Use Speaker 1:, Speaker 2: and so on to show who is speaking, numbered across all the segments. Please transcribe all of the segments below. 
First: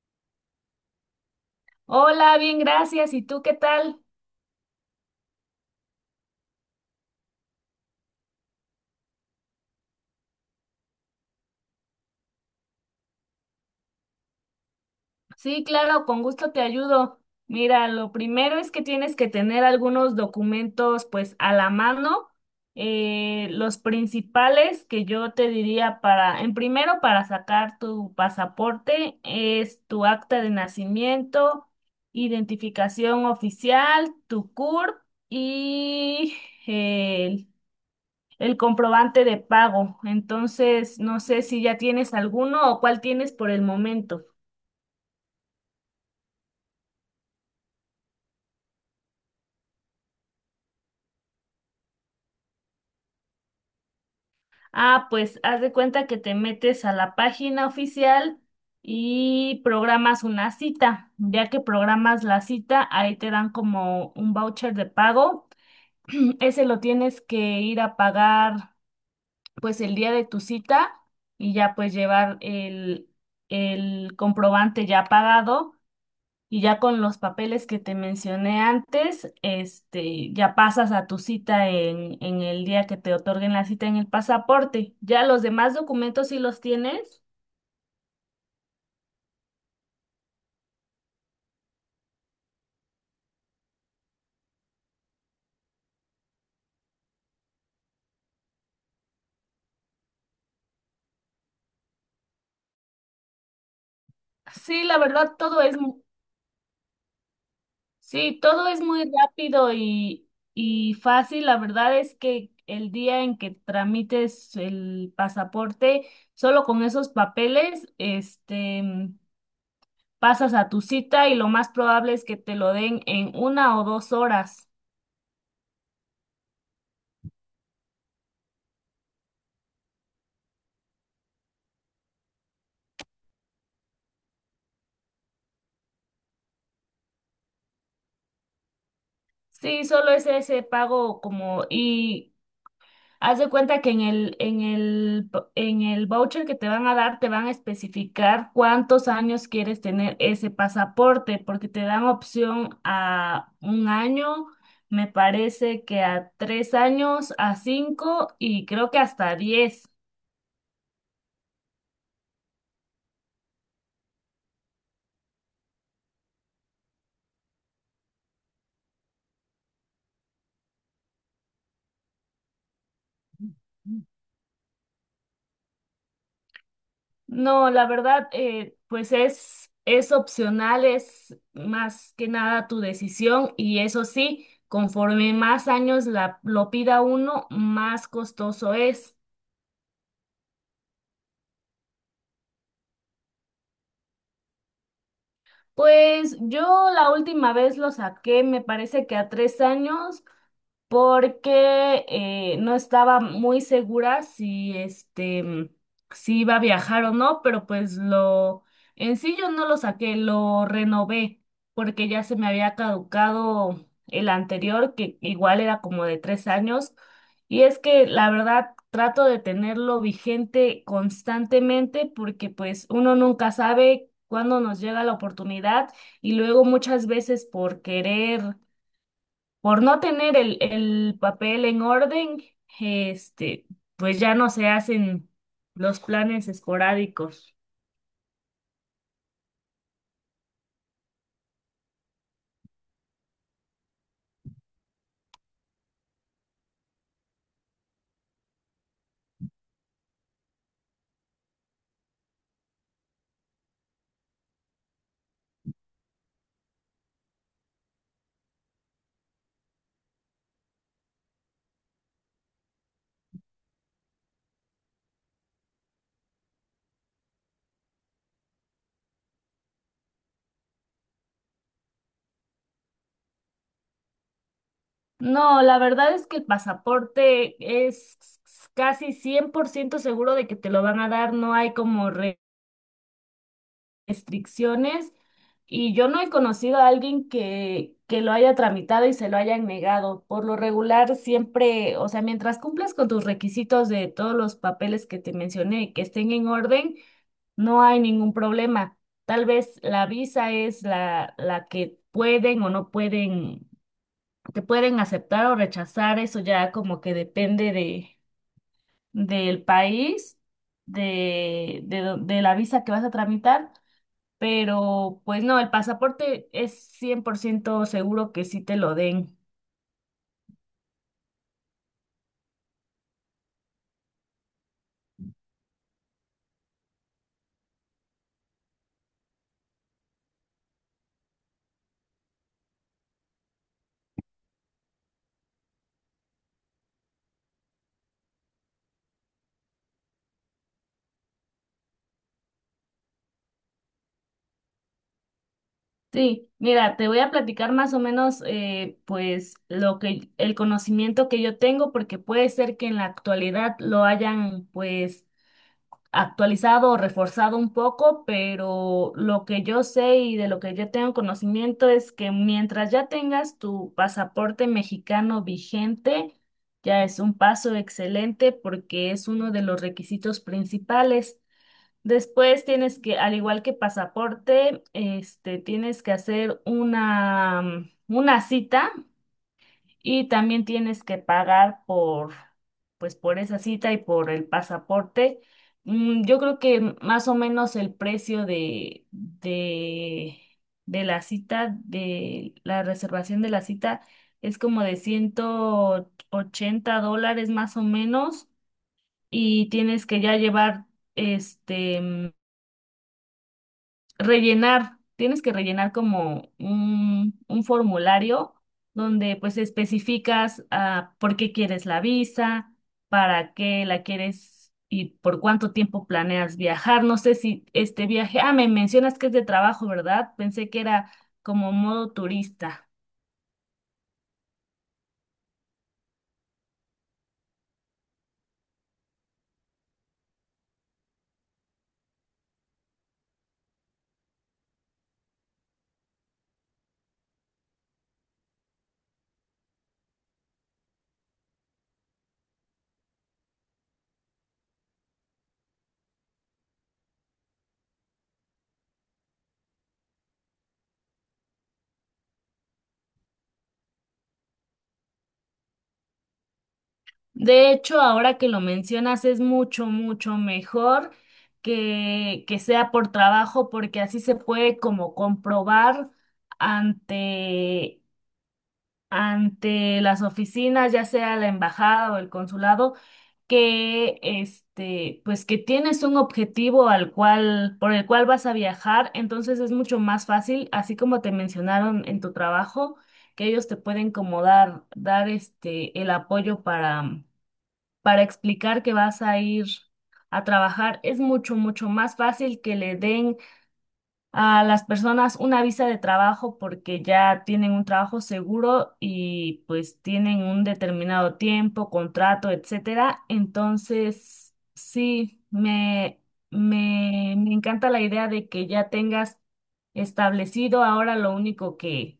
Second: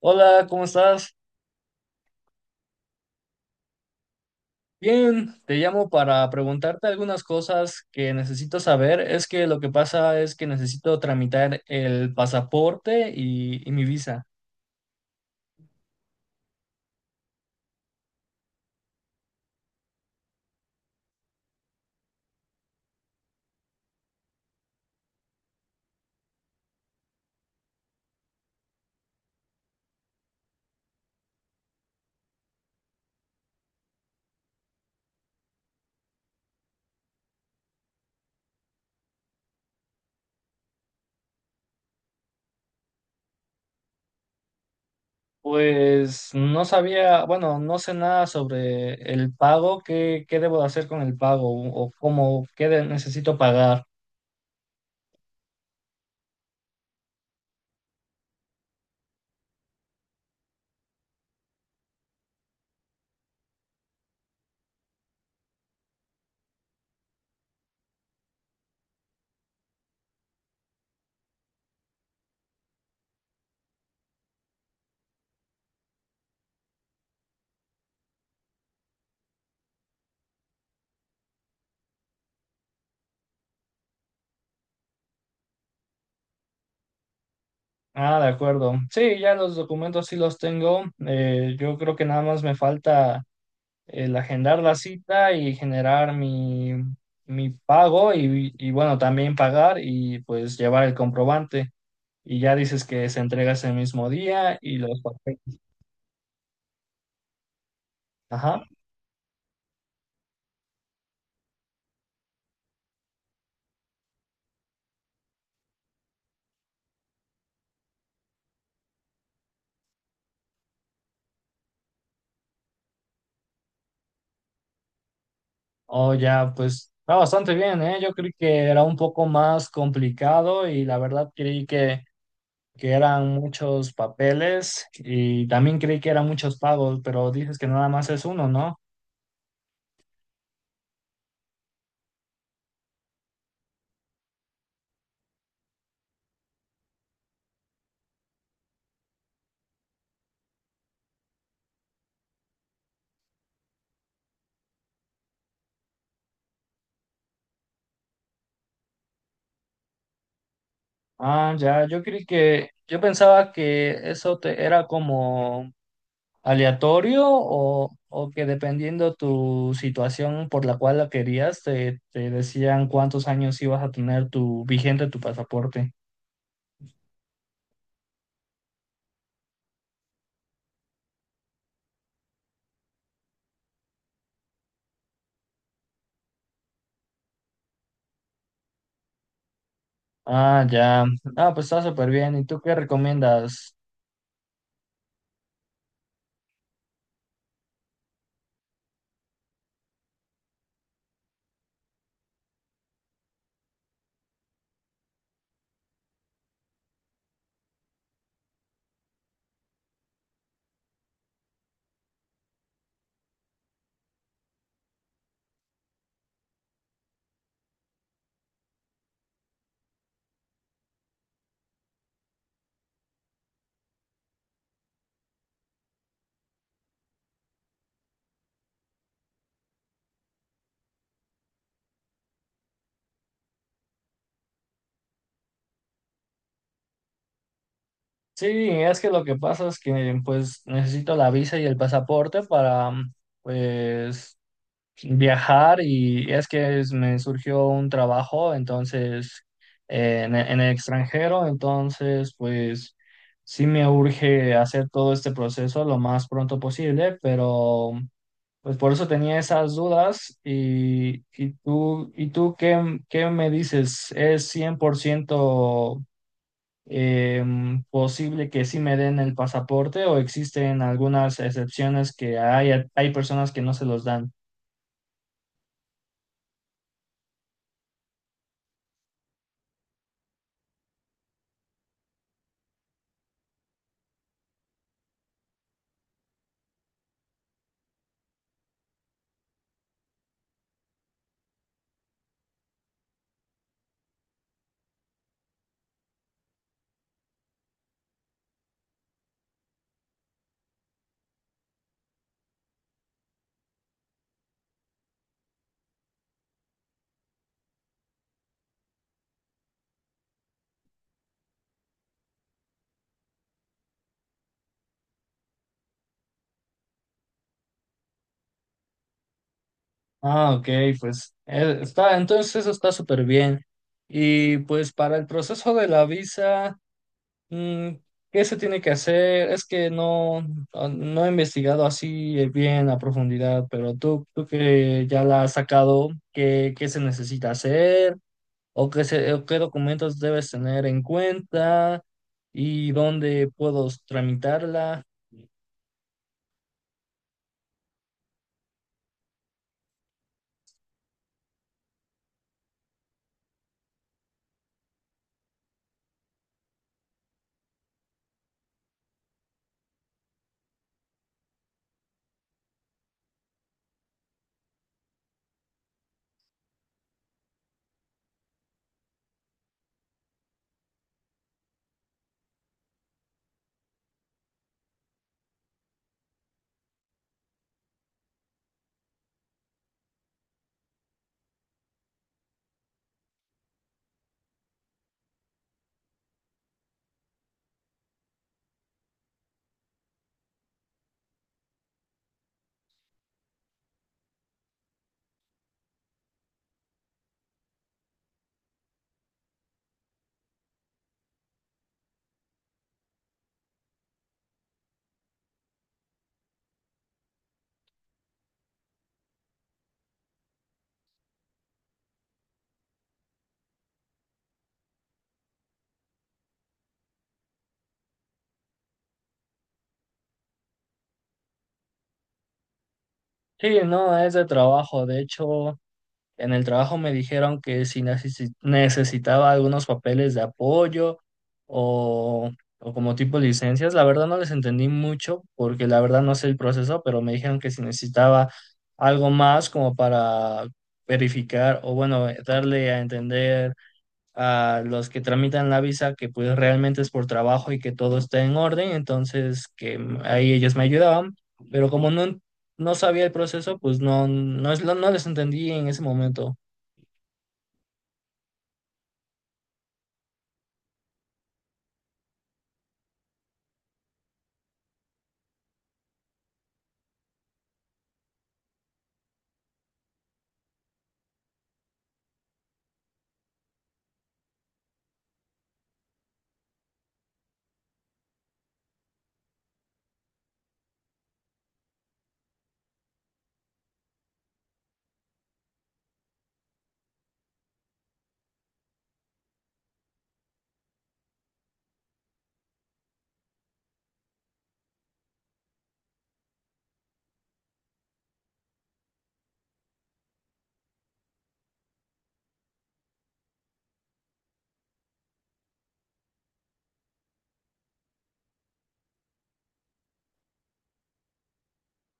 Speaker 1: Hola, ¿cómo estás?
Speaker 2: Hola, bien, gracias. ¿Y tú qué tal?
Speaker 1: Bien, te llamo para preguntarte algunas cosas que necesito saber. Es que lo que pasa es que necesito tramitar el pasaporte y mi visa.
Speaker 2: Sí, claro, con gusto te ayudo. Mira, lo primero es que tienes que tener algunos documentos pues a la mano. Los principales que yo te diría para, en primero para sacar tu pasaporte es tu acta de nacimiento, identificación oficial, tu CURP y el comprobante de pago. Entonces, no sé si ya tienes alguno o cuál tienes por el momento.
Speaker 1: Pues no sabía, bueno, no sé nada sobre el pago, qué debo de hacer con el pago o cómo, necesito pagar.
Speaker 2: Ah, pues haz de cuenta que te metes a la página oficial y programas una cita. Ya que programas la cita, ahí te dan como un voucher de pago. Ese lo tienes que ir a pagar pues el día de tu cita y ya pues llevar el comprobante ya pagado. Y ya con los papeles que te mencioné antes, ya pasas a tu cita en el día que te otorguen la cita en el pasaporte. Ya los demás documentos sí los tienes.
Speaker 1: Ah, de acuerdo. Sí, ya los documentos sí los tengo. Yo creo que nada más me falta el agendar la cita y generar mi pago y bueno, también pagar y pues llevar el comprobante. Y ya dices que se entrega ese mismo día y
Speaker 2: Sí, la
Speaker 1: los
Speaker 2: verdad,
Speaker 1: papeles.
Speaker 2: todo es, sí,
Speaker 1: Ajá.
Speaker 2: todo es muy rápido y fácil. La verdad es que el día en que tramites el pasaporte, solo con esos papeles, pasas a tu cita y lo más probable es que te lo den en 1 o 2 horas.
Speaker 1: O ya, pues está bastante bien, ¿eh? Yo creí que era un poco más complicado y la verdad creí que eran muchos papeles y también creí que eran muchos pagos, pero dices que nada más es uno, ¿no?
Speaker 2: Sí, solo es ese pago como y haz de cuenta que en el voucher que te van a dar te van a especificar cuántos años quieres tener ese pasaporte porque te dan opción a 1 año, me parece que a 3 años, a cinco y creo que hasta diez.
Speaker 1: Ah, ya, yo pensaba que eso te era como aleatorio o que dependiendo tu situación por la cual la querías, te decían cuántos años ibas a tener tu vigente tu pasaporte.
Speaker 2: No, la verdad, pues es opcional, es más que nada tu decisión y eso sí, conforme más años lo pida uno, más costoso es.
Speaker 1: Ah, ya. Ah, pues está súper bien. ¿Y tú qué recomiendas?
Speaker 2: Pues yo la última vez lo saqué, me parece que a tres años, porque no estaba muy segura si iba a viajar o no, pero pues lo en sí yo no lo saqué, lo renové porque ya se me había caducado el anterior, que igual era como de 3 años. Y es que la verdad trato de tenerlo vigente constantemente porque pues uno nunca sabe cuándo nos llega la oportunidad y luego muchas veces por querer por no tener el papel en orden, este, pues ya no se hacen los planes esporádicos.
Speaker 1: Sí, es que lo que pasa es que pues necesito la visa y el pasaporte para pues viajar y me surgió un trabajo, entonces, en el extranjero, entonces, pues sí me urge hacer todo este proceso lo más pronto posible, pero pues por eso tenía esas dudas. ¿Y tú qué me dices? ¿Es 100% posible que sí me den el pasaporte o existen algunas excepciones que hay personas que no se los dan?
Speaker 2: No, la verdad es que el pasaporte es casi 100% seguro de que te lo van a dar, no hay como restricciones y yo no he conocido a alguien que lo haya tramitado y se lo hayan negado. Por lo regular, siempre, o sea, mientras cumplas con tus requisitos de todos los papeles que te mencioné, y que estén en orden, no hay ningún problema. Tal vez la visa es la que pueden o no pueden, te pueden aceptar o rechazar, eso ya como que depende de, del país, de la visa que vas a tramitar, pero pues no, el pasaporte es 100% seguro que sí te lo den.
Speaker 1: Ah, ok, pues entonces eso está súper bien. Y pues para el proceso de la visa, mm, ¿qué se tiene que hacer? Es que no he investigado así bien a profundidad, pero tú que ya la has sacado, ¿qué se necesita hacer? ¿O qué documentos debes tener en cuenta? ¿Y dónde puedo tramitarla?
Speaker 2: Sí, mira, te voy a platicar más o menos pues lo que el conocimiento que yo tengo porque puede ser que en la actualidad lo hayan pues actualizado o reforzado un poco, pero lo que yo sé y de lo que yo tengo conocimiento es que mientras ya tengas tu pasaporte mexicano vigente, ya es un paso excelente porque es uno de los requisitos principales. Después tienes que, al igual que pasaporte, tienes que hacer una cita y también tienes que pagar por, pues, por esa cita y por el pasaporte. Yo creo que más o menos el precio de la cita, de la reservación de la cita, es como de $180 más o menos. Y tienes que ya llevar este tienes que rellenar como un formulario donde pues especificas por qué quieres la visa, para qué la quieres y por cuánto tiempo planeas viajar. No sé si este viaje, me mencionas que es de trabajo, ¿verdad? Pensé que era como modo turista.
Speaker 1: Sí, no, es de trabajo, de hecho. En el trabajo me dijeron que si necesitaba algunos papeles de apoyo o, o como tipo licencias, la verdad no les entendí mucho porque la verdad no sé el proceso, pero me dijeron que si necesitaba algo más como para verificar o bueno, darle a entender a los que tramitan la visa que pues realmente es por trabajo y que todo está en orden, entonces que ahí ellos me ayudaban, pero como no sabía el proceso, pues no les entendí en ese momento.
Speaker 2: De hecho, ahora que lo mencionas, es mucho, mucho mejor que sea por trabajo, porque así se puede como comprobar ante ante las oficinas, ya sea la embajada o el consulado, que pues que tienes un objetivo al cual, por el cual vas a viajar, entonces es mucho más fácil, así como te mencionaron en tu trabajo, que ellos te pueden como dar, dar el apoyo para explicar que vas a ir a trabajar. Es mucho, mucho más fácil que le den a las personas una visa de trabajo porque ya tienen un trabajo seguro y pues tienen un determinado tiempo, contrato, etcétera. Entonces, sí, me encanta la idea de que ya tengas establecido. Ahora lo único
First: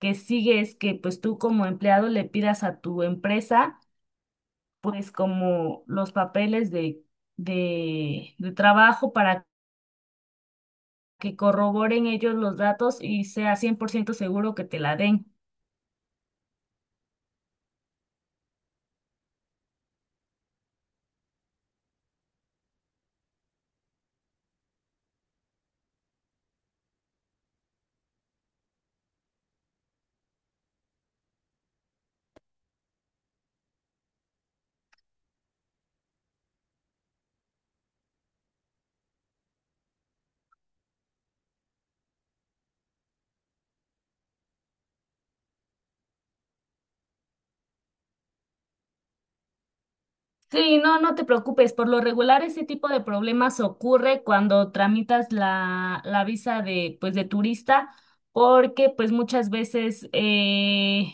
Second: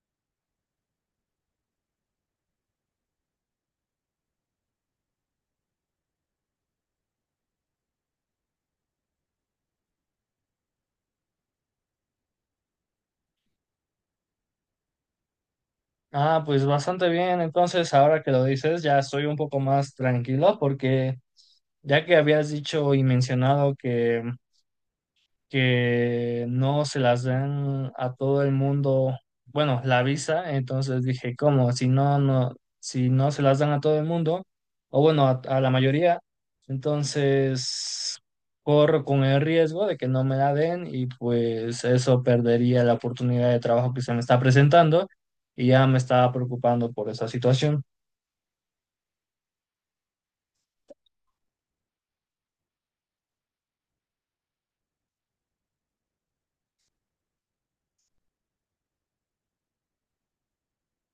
Speaker 2: que sigue es que pues tú como empleado le pidas a tu empresa pues como los papeles de, de trabajo para que corroboren ellos los datos y sea 100% seguro que te la den.
Speaker 1: Ah, pues bastante bien. Entonces, ahora que lo dices, ya estoy un poco más tranquilo porque ya que habías dicho y mencionado que no se las dan a todo el mundo, bueno, la visa, entonces dije, ¿cómo? Si no, si no se las dan a todo el mundo, o bueno, a la mayoría, entonces corro con el riesgo de que no me la den y pues eso perdería la oportunidad de trabajo que se me está presentando y ya me estaba preocupando por esa situación.
Speaker 2: Sí, no, no te preocupes. Por lo regular, ese tipo de problemas ocurre cuando tramitas la visa de, pues, de turista, porque pues muchas veces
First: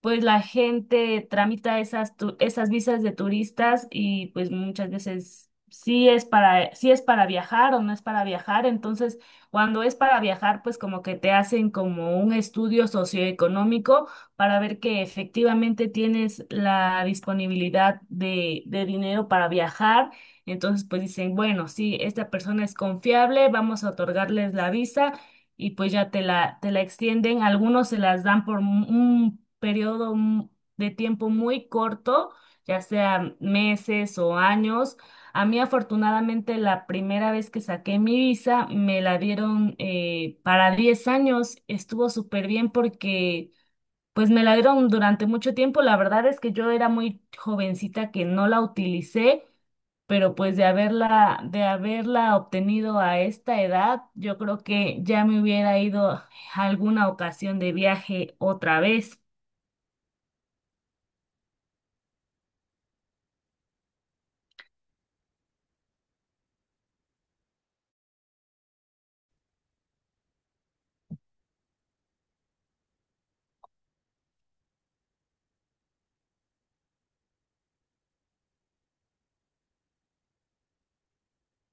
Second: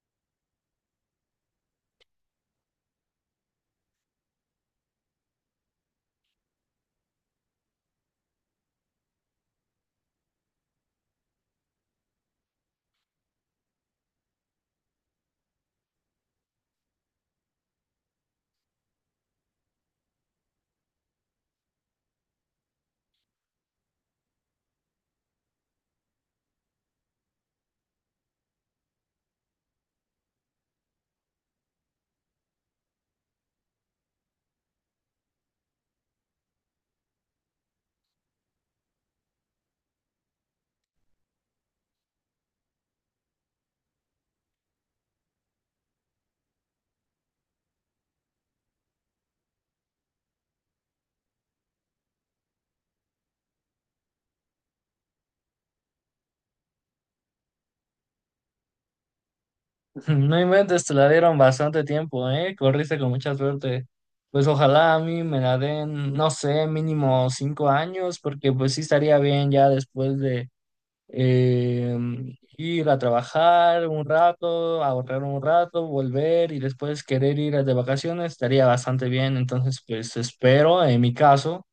Speaker 2: pues la gente tramita esas visas de turistas y pues muchas veces sí es para viajar o no es para viajar. Entonces, cuando es para viajar, pues como que te hacen como un estudio socioeconómico para ver que efectivamente tienes la disponibilidad de dinero para viajar. Entonces, pues dicen, bueno, sí, esta persona es confiable, vamos a otorgarles la visa y pues ya te la extienden. Algunos se las dan por un periodo de tiempo muy corto, ya sea meses o años. A mí afortunadamente la primera vez que saqué mi visa me la dieron para 10 años. Estuvo súper bien porque pues me la dieron durante mucho tiempo. La verdad es que yo era muy jovencita que no la utilicé, pero pues de haberla obtenido a esta edad, yo creo que ya me hubiera ido a alguna ocasión de viaje otra vez.
Speaker 1: No inventes, te la dieron bastante tiempo, ¿eh? Corriste con mucha suerte. Pues ojalá a mí me la den, no sé, mínimo 5 años, porque pues sí estaría bien ya después de eh, ir a trabajar un rato, ahorrar un rato, volver y después querer ir de vacaciones, estaría bastante bien. Entonces, pues espero, en mi caso,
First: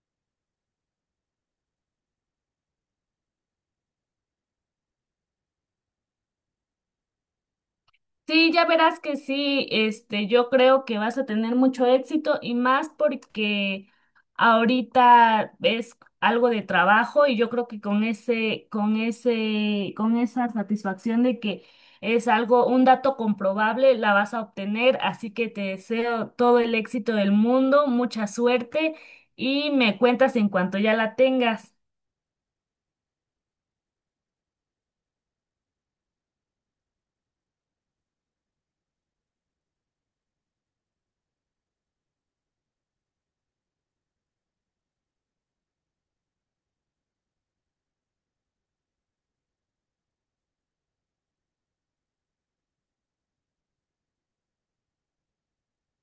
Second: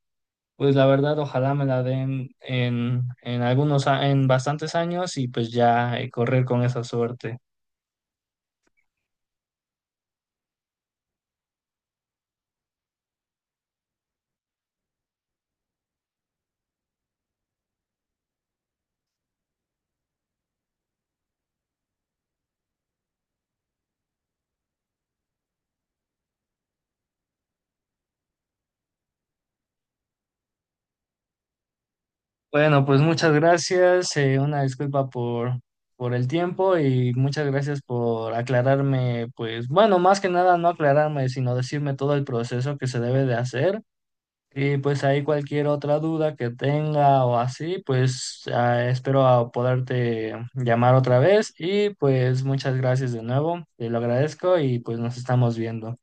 Speaker 1: pues la verdad, ojalá me la den en bastantes años y pues ya correr con esa suerte.
Speaker 2: Sí, ya verás que sí, yo creo que vas a tener mucho éxito y más porque ahorita es algo de trabajo y yo creo que con esa satisfacción de que es algo, un dato comprobable, la vas a obtener, así que te deseo todo el éxito del mundo, mucha suerte y me cuentas en cuanto ya la tengas.
Speaker 1: Bueno, pues muchas gracias, una disculpa por el tiempo y muchas gracias por aclararme, pues bueno, más que nada no aclararme, sino decirme todo el proceso que se debe de hacer y pues ahí cualquier otra duda que tenga o así, pues espero a poderte llamar otra vez y pues muchas gracias de nuevo, te lo agradezco y pues nos estamos viendo.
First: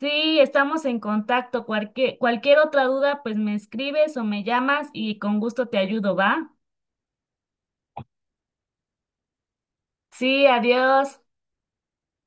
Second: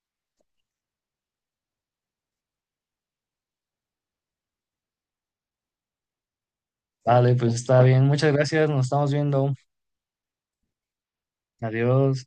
Speaker 2: Sí, estamos en contacto. Cualquier otra duda, pues me escribes o me llamas y con gusto te ayudo, ¿va?
Speaker 1: Vale, pues está bien, muchas gracias, nos estamos viendo,
Speaker 2: Sí, adiós.
Speaker 1: adiós.